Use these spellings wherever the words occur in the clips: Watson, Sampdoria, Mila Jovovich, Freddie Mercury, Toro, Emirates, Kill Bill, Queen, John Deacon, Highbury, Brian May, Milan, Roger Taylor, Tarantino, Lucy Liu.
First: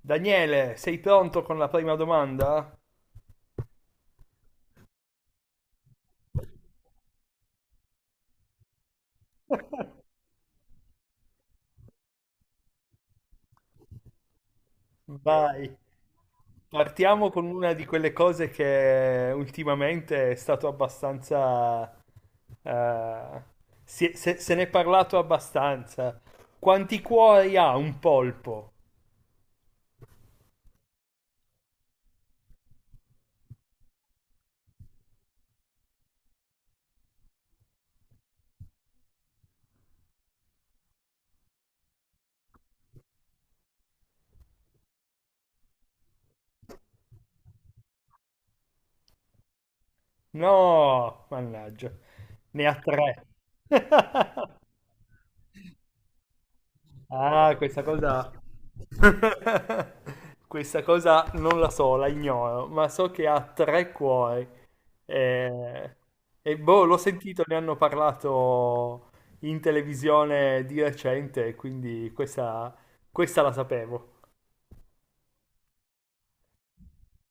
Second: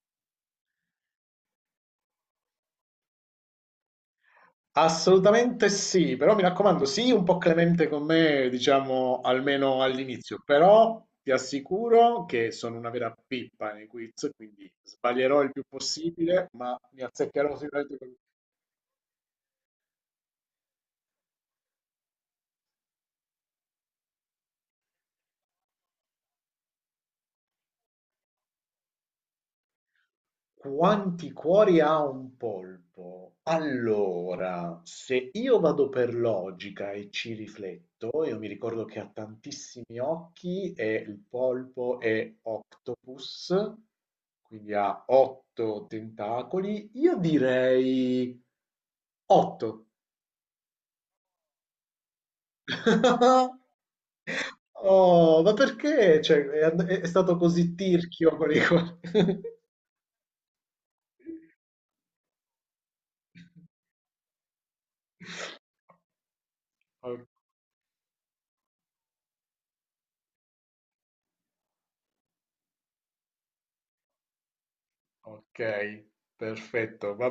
Daniele, sei pronto con la prima domanda? Assolutamente sì, però mi raccomando, sii un po' clemente con me, diciamo, almeno all'inizio, però ti assicuro che sono una vera pippa nei quiz, quindi sbaglierò il più Vai. possibile, ma ne Partiamo con azzeccherò una di sicuramente quelle qualcuno. cose che ultimamente è stato abbastanza... eh, se ne è parlato abbastanza. Quanti cuori ha un polpo? Quanti cuori ha un polpo? Allora, se io vado per logica e ci rifletto, io mi ricordo che ha tantissimi occhi e il polpo è octopus, quindi ha otto tentacoli. Io direi otto. No, mannaggia, ne ha tre. Oh, ma perché? Cioè, è stato Ah, così questa cosa... tirchio con i cuori. Questa cosa non la so, la ignoro, ma so che ha tre cuori. Eh, boh, l'ho sentito, ne hanno parlato in televisione di recente, quindi questa la sapevo. Ok, perfetto, va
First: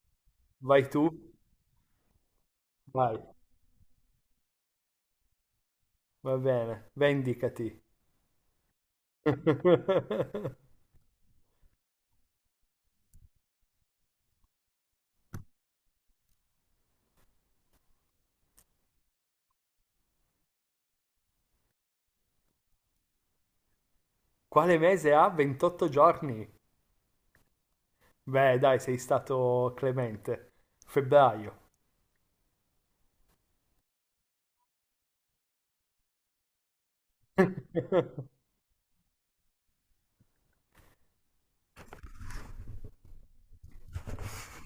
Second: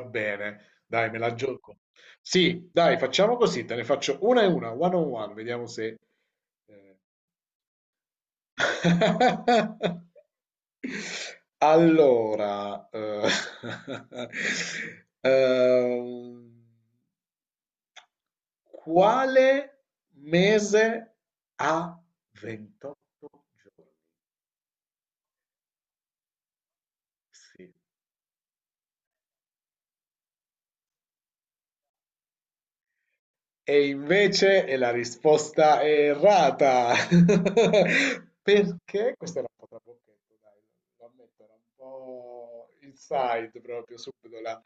Vai bene. Dai, me tu? la gioco. Sì, dai, Vai, facciamo così, te ne faccio una e una, one on one, vediamo se. va bene, eh. vendicati. Allora, ehm, quale mese ha 28 giorni? Quale mese ha 28 giorni? Sì. Beh, dai, sei stato clemente. Febbraio. E invece la risposta è errata. Perché? Questa era un po' trabocchetto, dai, lo ammetto, era un po' inside proprio subito là.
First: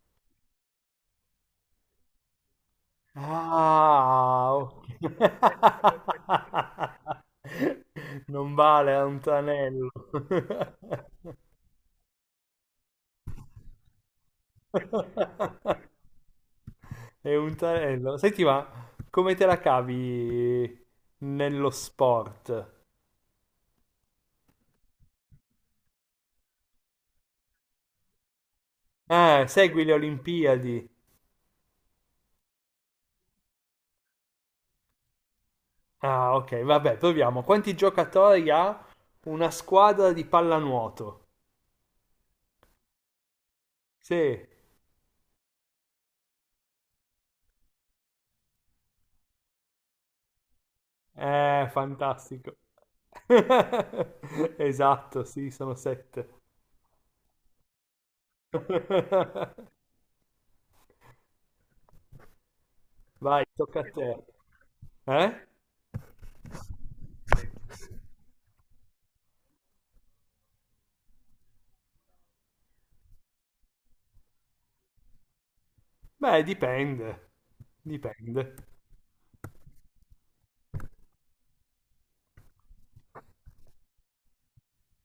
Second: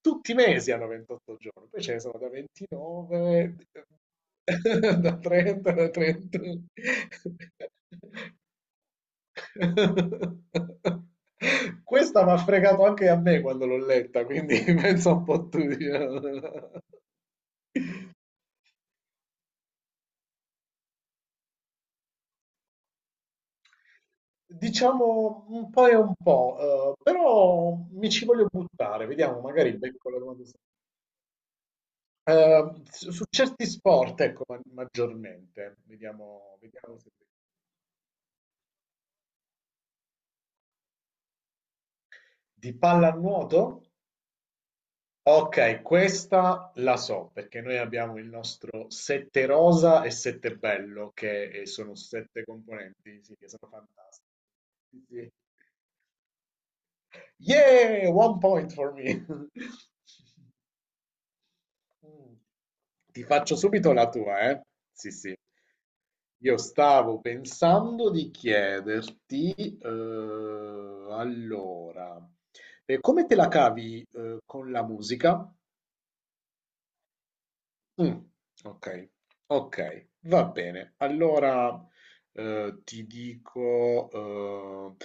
Tutti i mesi hanno 28 giorni, poi ce ne sono da 29, Ah, ok. da 30, da 31. Non vale, è un tranello. Questa mi ha fregato anche a me quando l'ho letta, quindi penso un po' tu, diciamo. È un tranello. Senti, ma come te la cavi nello sport? Diciamo un po' e un po', però mi ci voglio buttare, vediamo, Ah, magari segui le becco la domanda. Olimpiadi. Su certi sport, ecco, maggiormente, Ah, vediamo, ok, vabbè, vediamo se. proviamo. Quanti giocatori ha una squadra di pallanuoto? Di pallanuoto? Sì, Ok, questa la so, perché noi abbiamo il nostro sette rosa e sette bello, che sono sette fantastico. componenti, sì, che sono fantastici. Sì, Esatto, sì. sì, sono sette. Yeah, one point for me. Mh. Ti Vai, faccio tocca a subito te. la tua, eh. Sì, Eh? sì. Io stavo pensando di chiederti, allora, come te la cavi, con la musica? Beh, dipende. Mh, Dipende. okay, okay, va bene. Allora, ti dico,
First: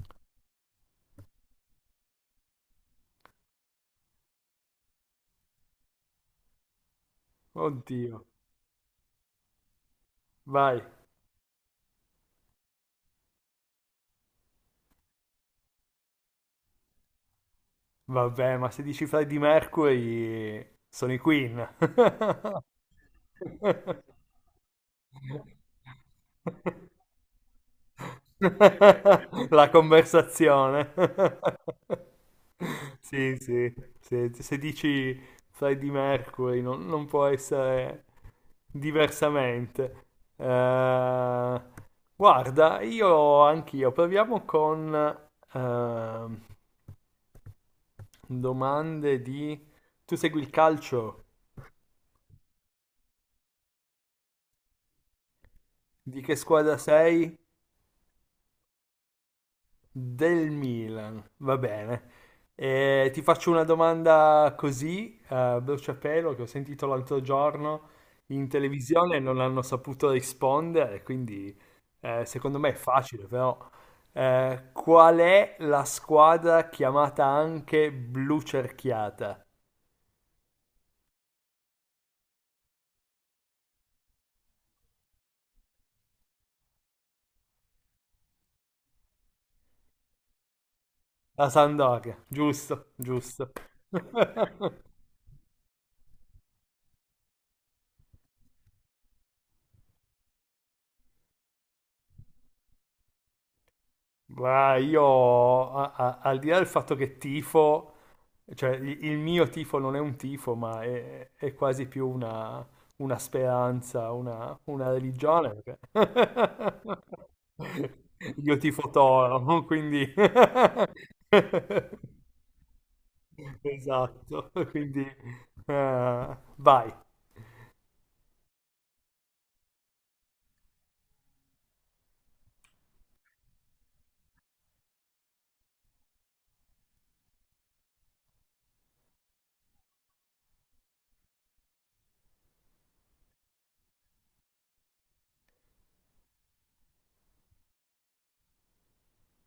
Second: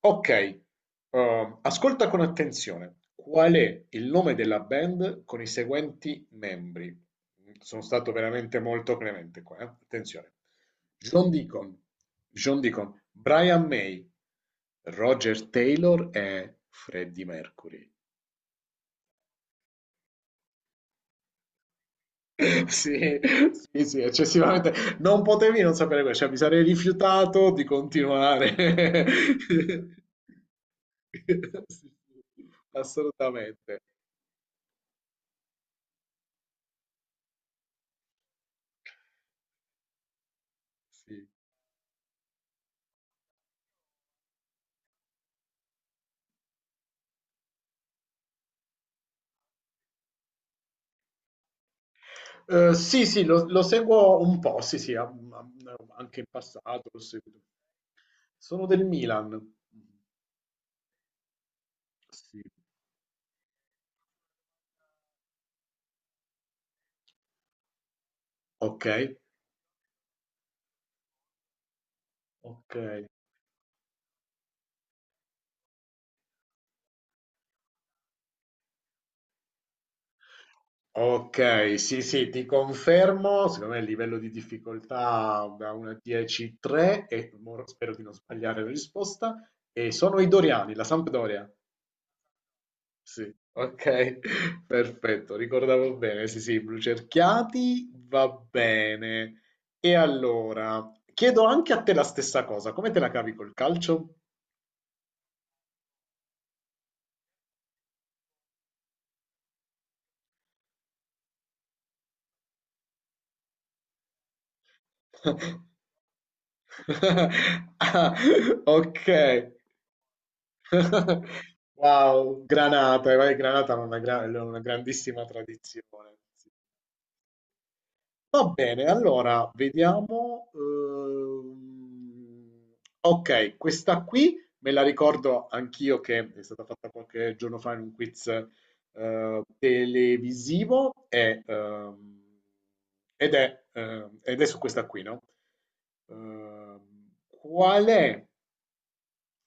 okay, ascolta con attenzione. Qual è il nome della band con i seguenti membri? Mhmm, sono stato Oddio. veramente molto clemente qua, attenzione. Vai. John Deacon John Deacon, Brian May, Roger Taylor e Freddie Mercury. Vabbè, ma se dici Freddie Mercury, sono i Queen. Sì, sì, sì, eccessivamente. Non potevi non sapere questo, cioè mi sarei rifiutato di continuare. La conversazione. Sì, sì, Sì, sì. assolutamente. Se dici Freddie Mercury, non può essere diversamente. Sì, Eh, guarda, io anch'io proviamo con ehm, domande di... Tu segui il calcio? Sì, sì, lo seguo un po', sì, sì, anche Di in che squadra passato l'ho sei? seguito. Sono del Milan. Del Milan. Va bene. Sì. E ti faccio una domanda così, bruciapelo, che ho sentito l'altro giorno in Ok, televisione e non hanno saputo rispondere, quindi secondo me è ok. facile, però. Qual è la squadra chiamata anche Blu Cerchiata? Okay, sì, sì, ti confermo, secondo me il livello di difficoltà da 1 a 10, 3 e mo spero di non sbagliare la risposta, e sono i Doriani, la La Sampdoria. Sampdoria, giusto, Sì, giusto. okay, perfetto, ricordavo bene, sì, sì, blu cerchiati, va bene. E allora, chiedo anche a te la stessa cosa, come te la cavi col calcio? Ma io, al di là del fatto che tifo, cioè il mio tifo non è un tifo, ma è quasi più una speranza, una religione, perché- Ah, Io tifo ok. Toro, quindi... Wow, Granata, vai, Granata ha una, gra- Esatto, una quindi... grandissima tradizione. Vai, Va bene, allora vediamo. Ok, questa qui me la ricordo anch'io che è stata fatta qualche giorno fa in un quiz televisivo ed è su questa qui, no? Ehm, qual è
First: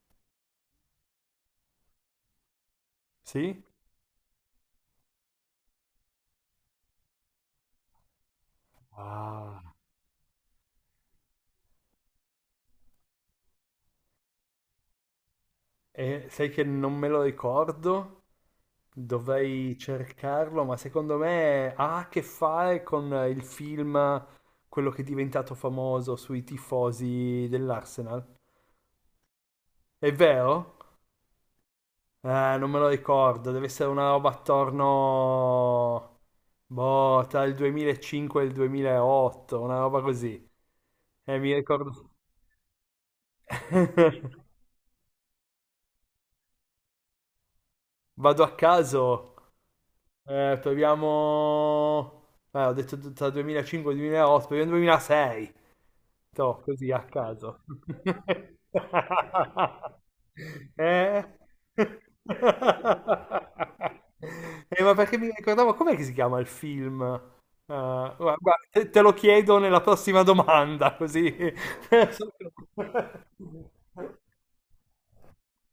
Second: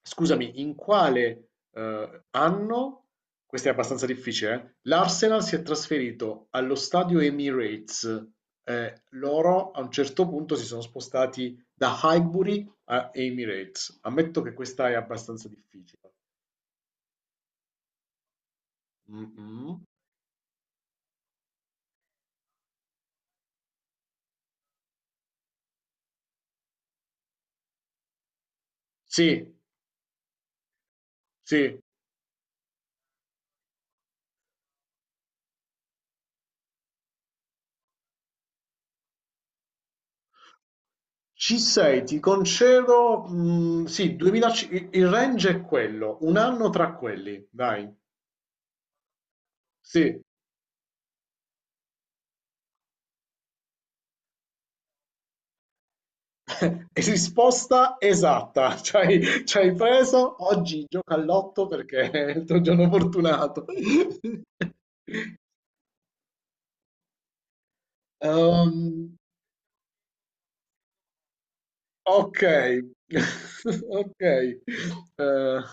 Scusami, in quale anno, sì? questa è abbastanza difficile, l'Arsenal si è trasferito allo stadio Emirates? Eh, Ah, loro a un certo punto si sono spostati da Highbury a Emirates. Ammetto che questa è abbastanza difficile. e sai che non me lo ricordo? Dovrei Mm-mm. cercarlo, ma secondo me ha a che fare con il film, quello che è diventato famoso sui tifosi dell'Arsenal. Sì, È vero? sì, Eh, non me lo ricordo, deve essere una roba attorno, boh, tra il 2005 e il 2008, una roba così. Mi ci sei, ricordo. ti concedo. Sì, 2000, il range è quello, un anno tra quelli, dai. Vado a caso, Sì. Proviamo... ho detto tra 2005 e 2008, proviamo 2006. Toh, così a caso. Risposta esatta, ci hai preso. Oggi gioca al Eh? lotto perché è il tuo giorno fortunato. Ma perché mi ricordavo, com'è che si chiama il film? Guarda, guarda, te lo Ehm, chiedo nella prossima domanda, così. ok, ok. Da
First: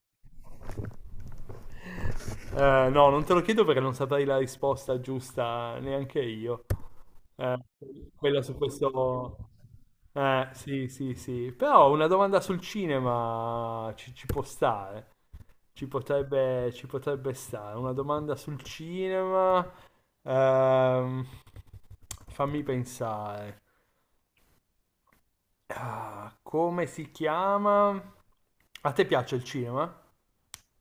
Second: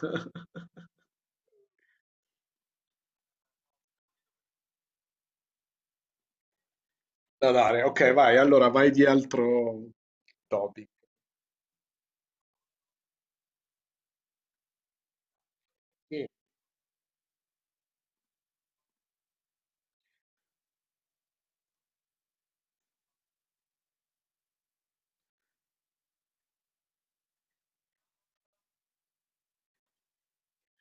No, non te lo chiedo perché non saprei la risposta giusta neanche io. Eh, dare, ok, vai. quella su Allora vai di questo... altro sì, topic. sì, sì. Però una domanda sul cinema ci può stare. Ci Sì. potrebbe, ci potrebbe stare. Una domanda sul cinema. Ehm, fammi pensare. Ah, come si chiama? A te piace il cinema?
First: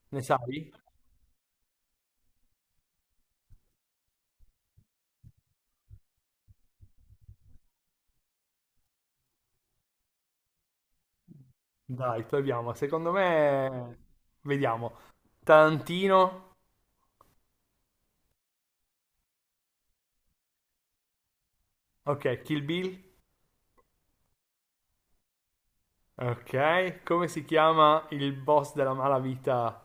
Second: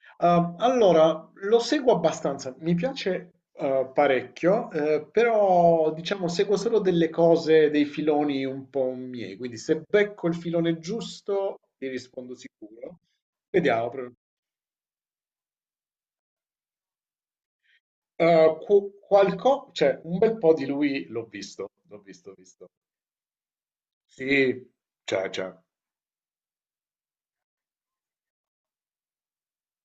Ne Ah, sai? allora, lo seguo abbastanza, mi piace parecchio, però diciamo seguo solo delle cose, dei filoni un po' miei, quindi se becco il filone giusto ti Dai, rispondo proviamo. sicuro. Secondo Vediamo, me, però. vediamo. Tarantino, Cioè, un bel po' di lui l'ho visto, ok, Kill visto. Bill, Sì, c'è, c'è. ok. Come si chiama il boss della malavita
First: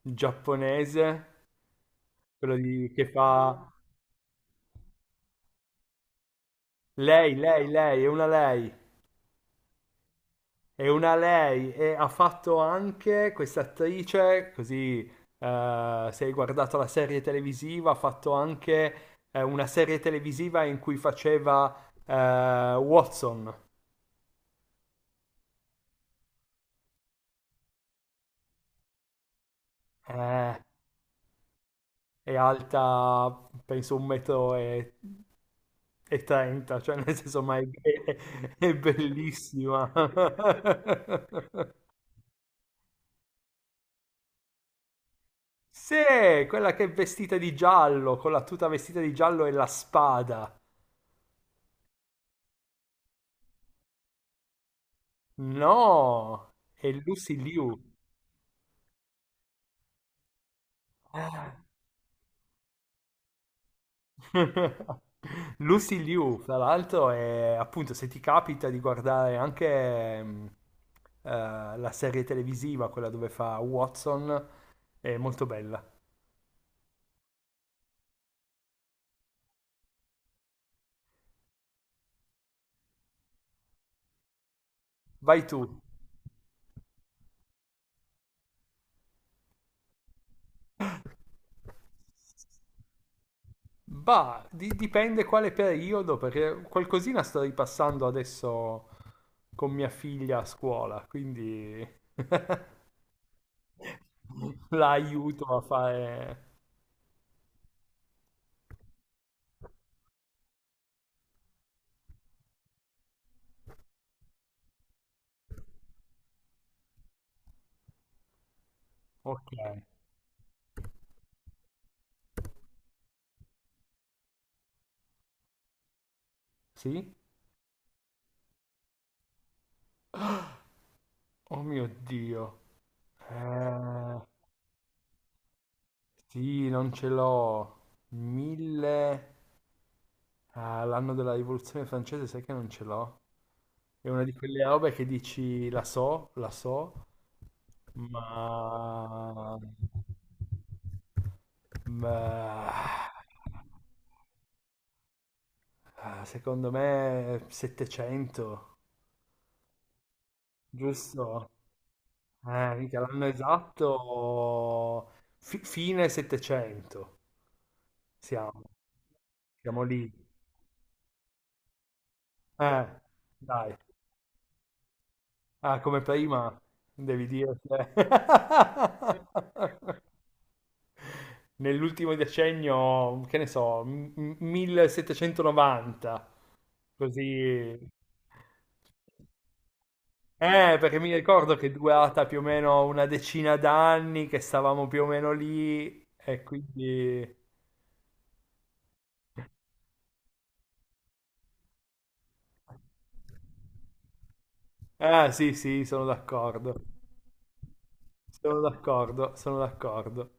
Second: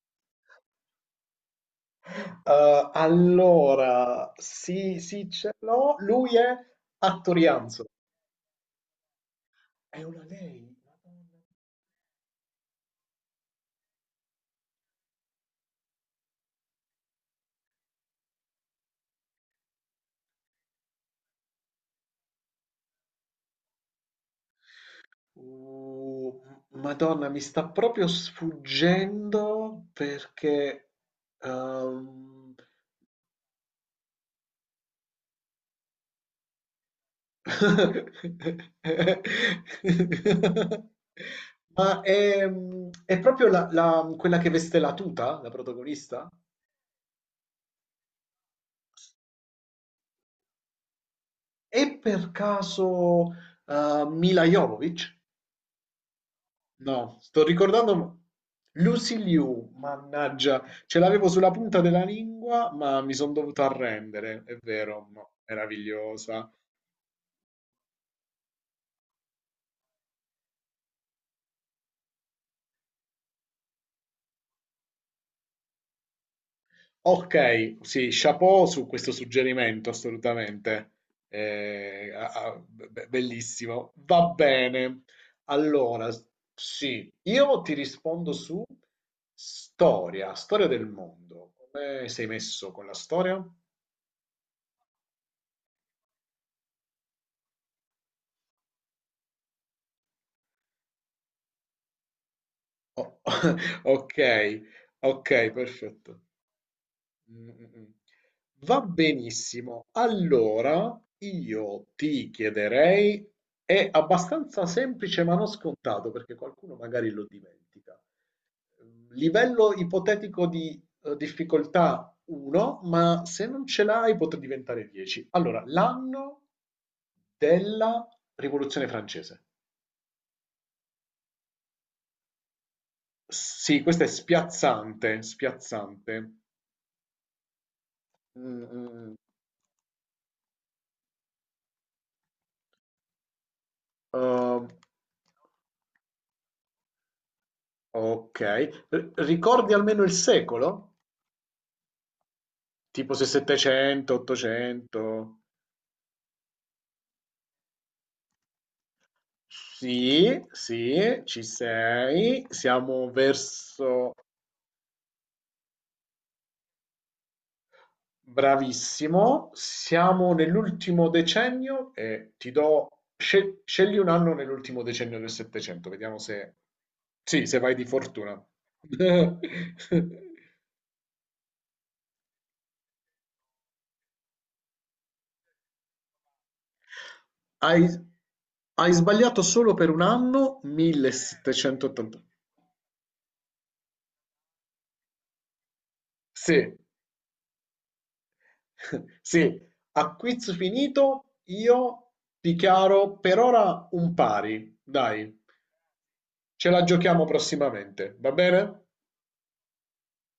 giapponese? Eh, Che fa allora, sì, sì, ce l'ho, lui è lei, lei, Attorianzo, lei, è una lei, è una lei, è una madonna. lei e ha fatto anche questa attrice, così se hai guardato la serie televisiva, ha fatto anche una serie televisiva in cui faceva Watson. Uh, Madonna, mi sta proprio sfuggendo Eh, perché. è ehm, alta penso un metro e trenta, cioè nel senso ma è bellissima. Ma è proprio quella che veste la tuta, la Sì, protagonista? quella che è vestita di giallo, con la tuta vestita di giallo e la spada. È per caso Mila Jovovich? No, è No, Lucy sto Liu. ricordando Lucy Liu, mannaggia, ce l'avevo sulla Ah. punta della lingua, ma mi sono dovuto arrendere, è vero, no, Lucy Liu, meravigliosa. tra l'altro, è appunto se ti capita di guardare anche eh, la serie televisiva, quella dove fa Watson, è molto bella. Ok, sì, chapeau su questo suggerimento, assolutamente. Bellissimo. Va bene. Vai tu. Allora, sì, io ti rispondo su storia del mondo. Come sei messo con la storia? Bah, dipende quale periodo, perché qualcosina sto ripassando adesso con mia figlia a scuola, quindi O- Ok, la ok, aiuto a perfetto. fare... Mm, mm, mm. Va benissimo. Allora, io ti chiederei, è abbastanza semplice ma non scontato perché qualcuno magari lo dimentica. Ok, Livello ipotetico di difficoltà 1, ma se non ce l'hai potrà diventare 10. Allora, l'anno sì? della Rivoluzione francese. Oh mio Dio. Sì, questo è Eh, spiazzante, spiazzante. sì, non ce l'ho. Mm, mm. Mm. Mille... Ah, l'anno della rivoluzione francese, sai che non ce l'ho? È una di quelle Ehm, robe che dici la so, la so, ok. R- ma... ricordi almeno il secolo? Ma... Tipo se 700, 800? ah, secondo me 700, Sì, sì, ci giusto? sei. Mica Siamo l'anno verso. esatto, fine 700 siamo, Bravissimo. siamo lì. Siamo nell'ultimo decennio e ti Eh, do. Dai. Scegli un anno nell'ultimo decennio del Ah, 700, come vediamo se. prima devi Sì, dire se vai di se... fortuna. nell'ultimo decennio, che ne so, 1790, così. Hai, hai sbagliato solo per un anno, Perché mi ricordo che è 1780. durata più o meno una decina d'anni, che stavamo più o meno lì, e Sì, quindi... sì, a quiz finito io dichiaro per ora un pari, Ah, dai, sì, sì, sono ce d'accordo. la giochiamo prossimamente, va Sono bene? d'accordo, sono d'accordo.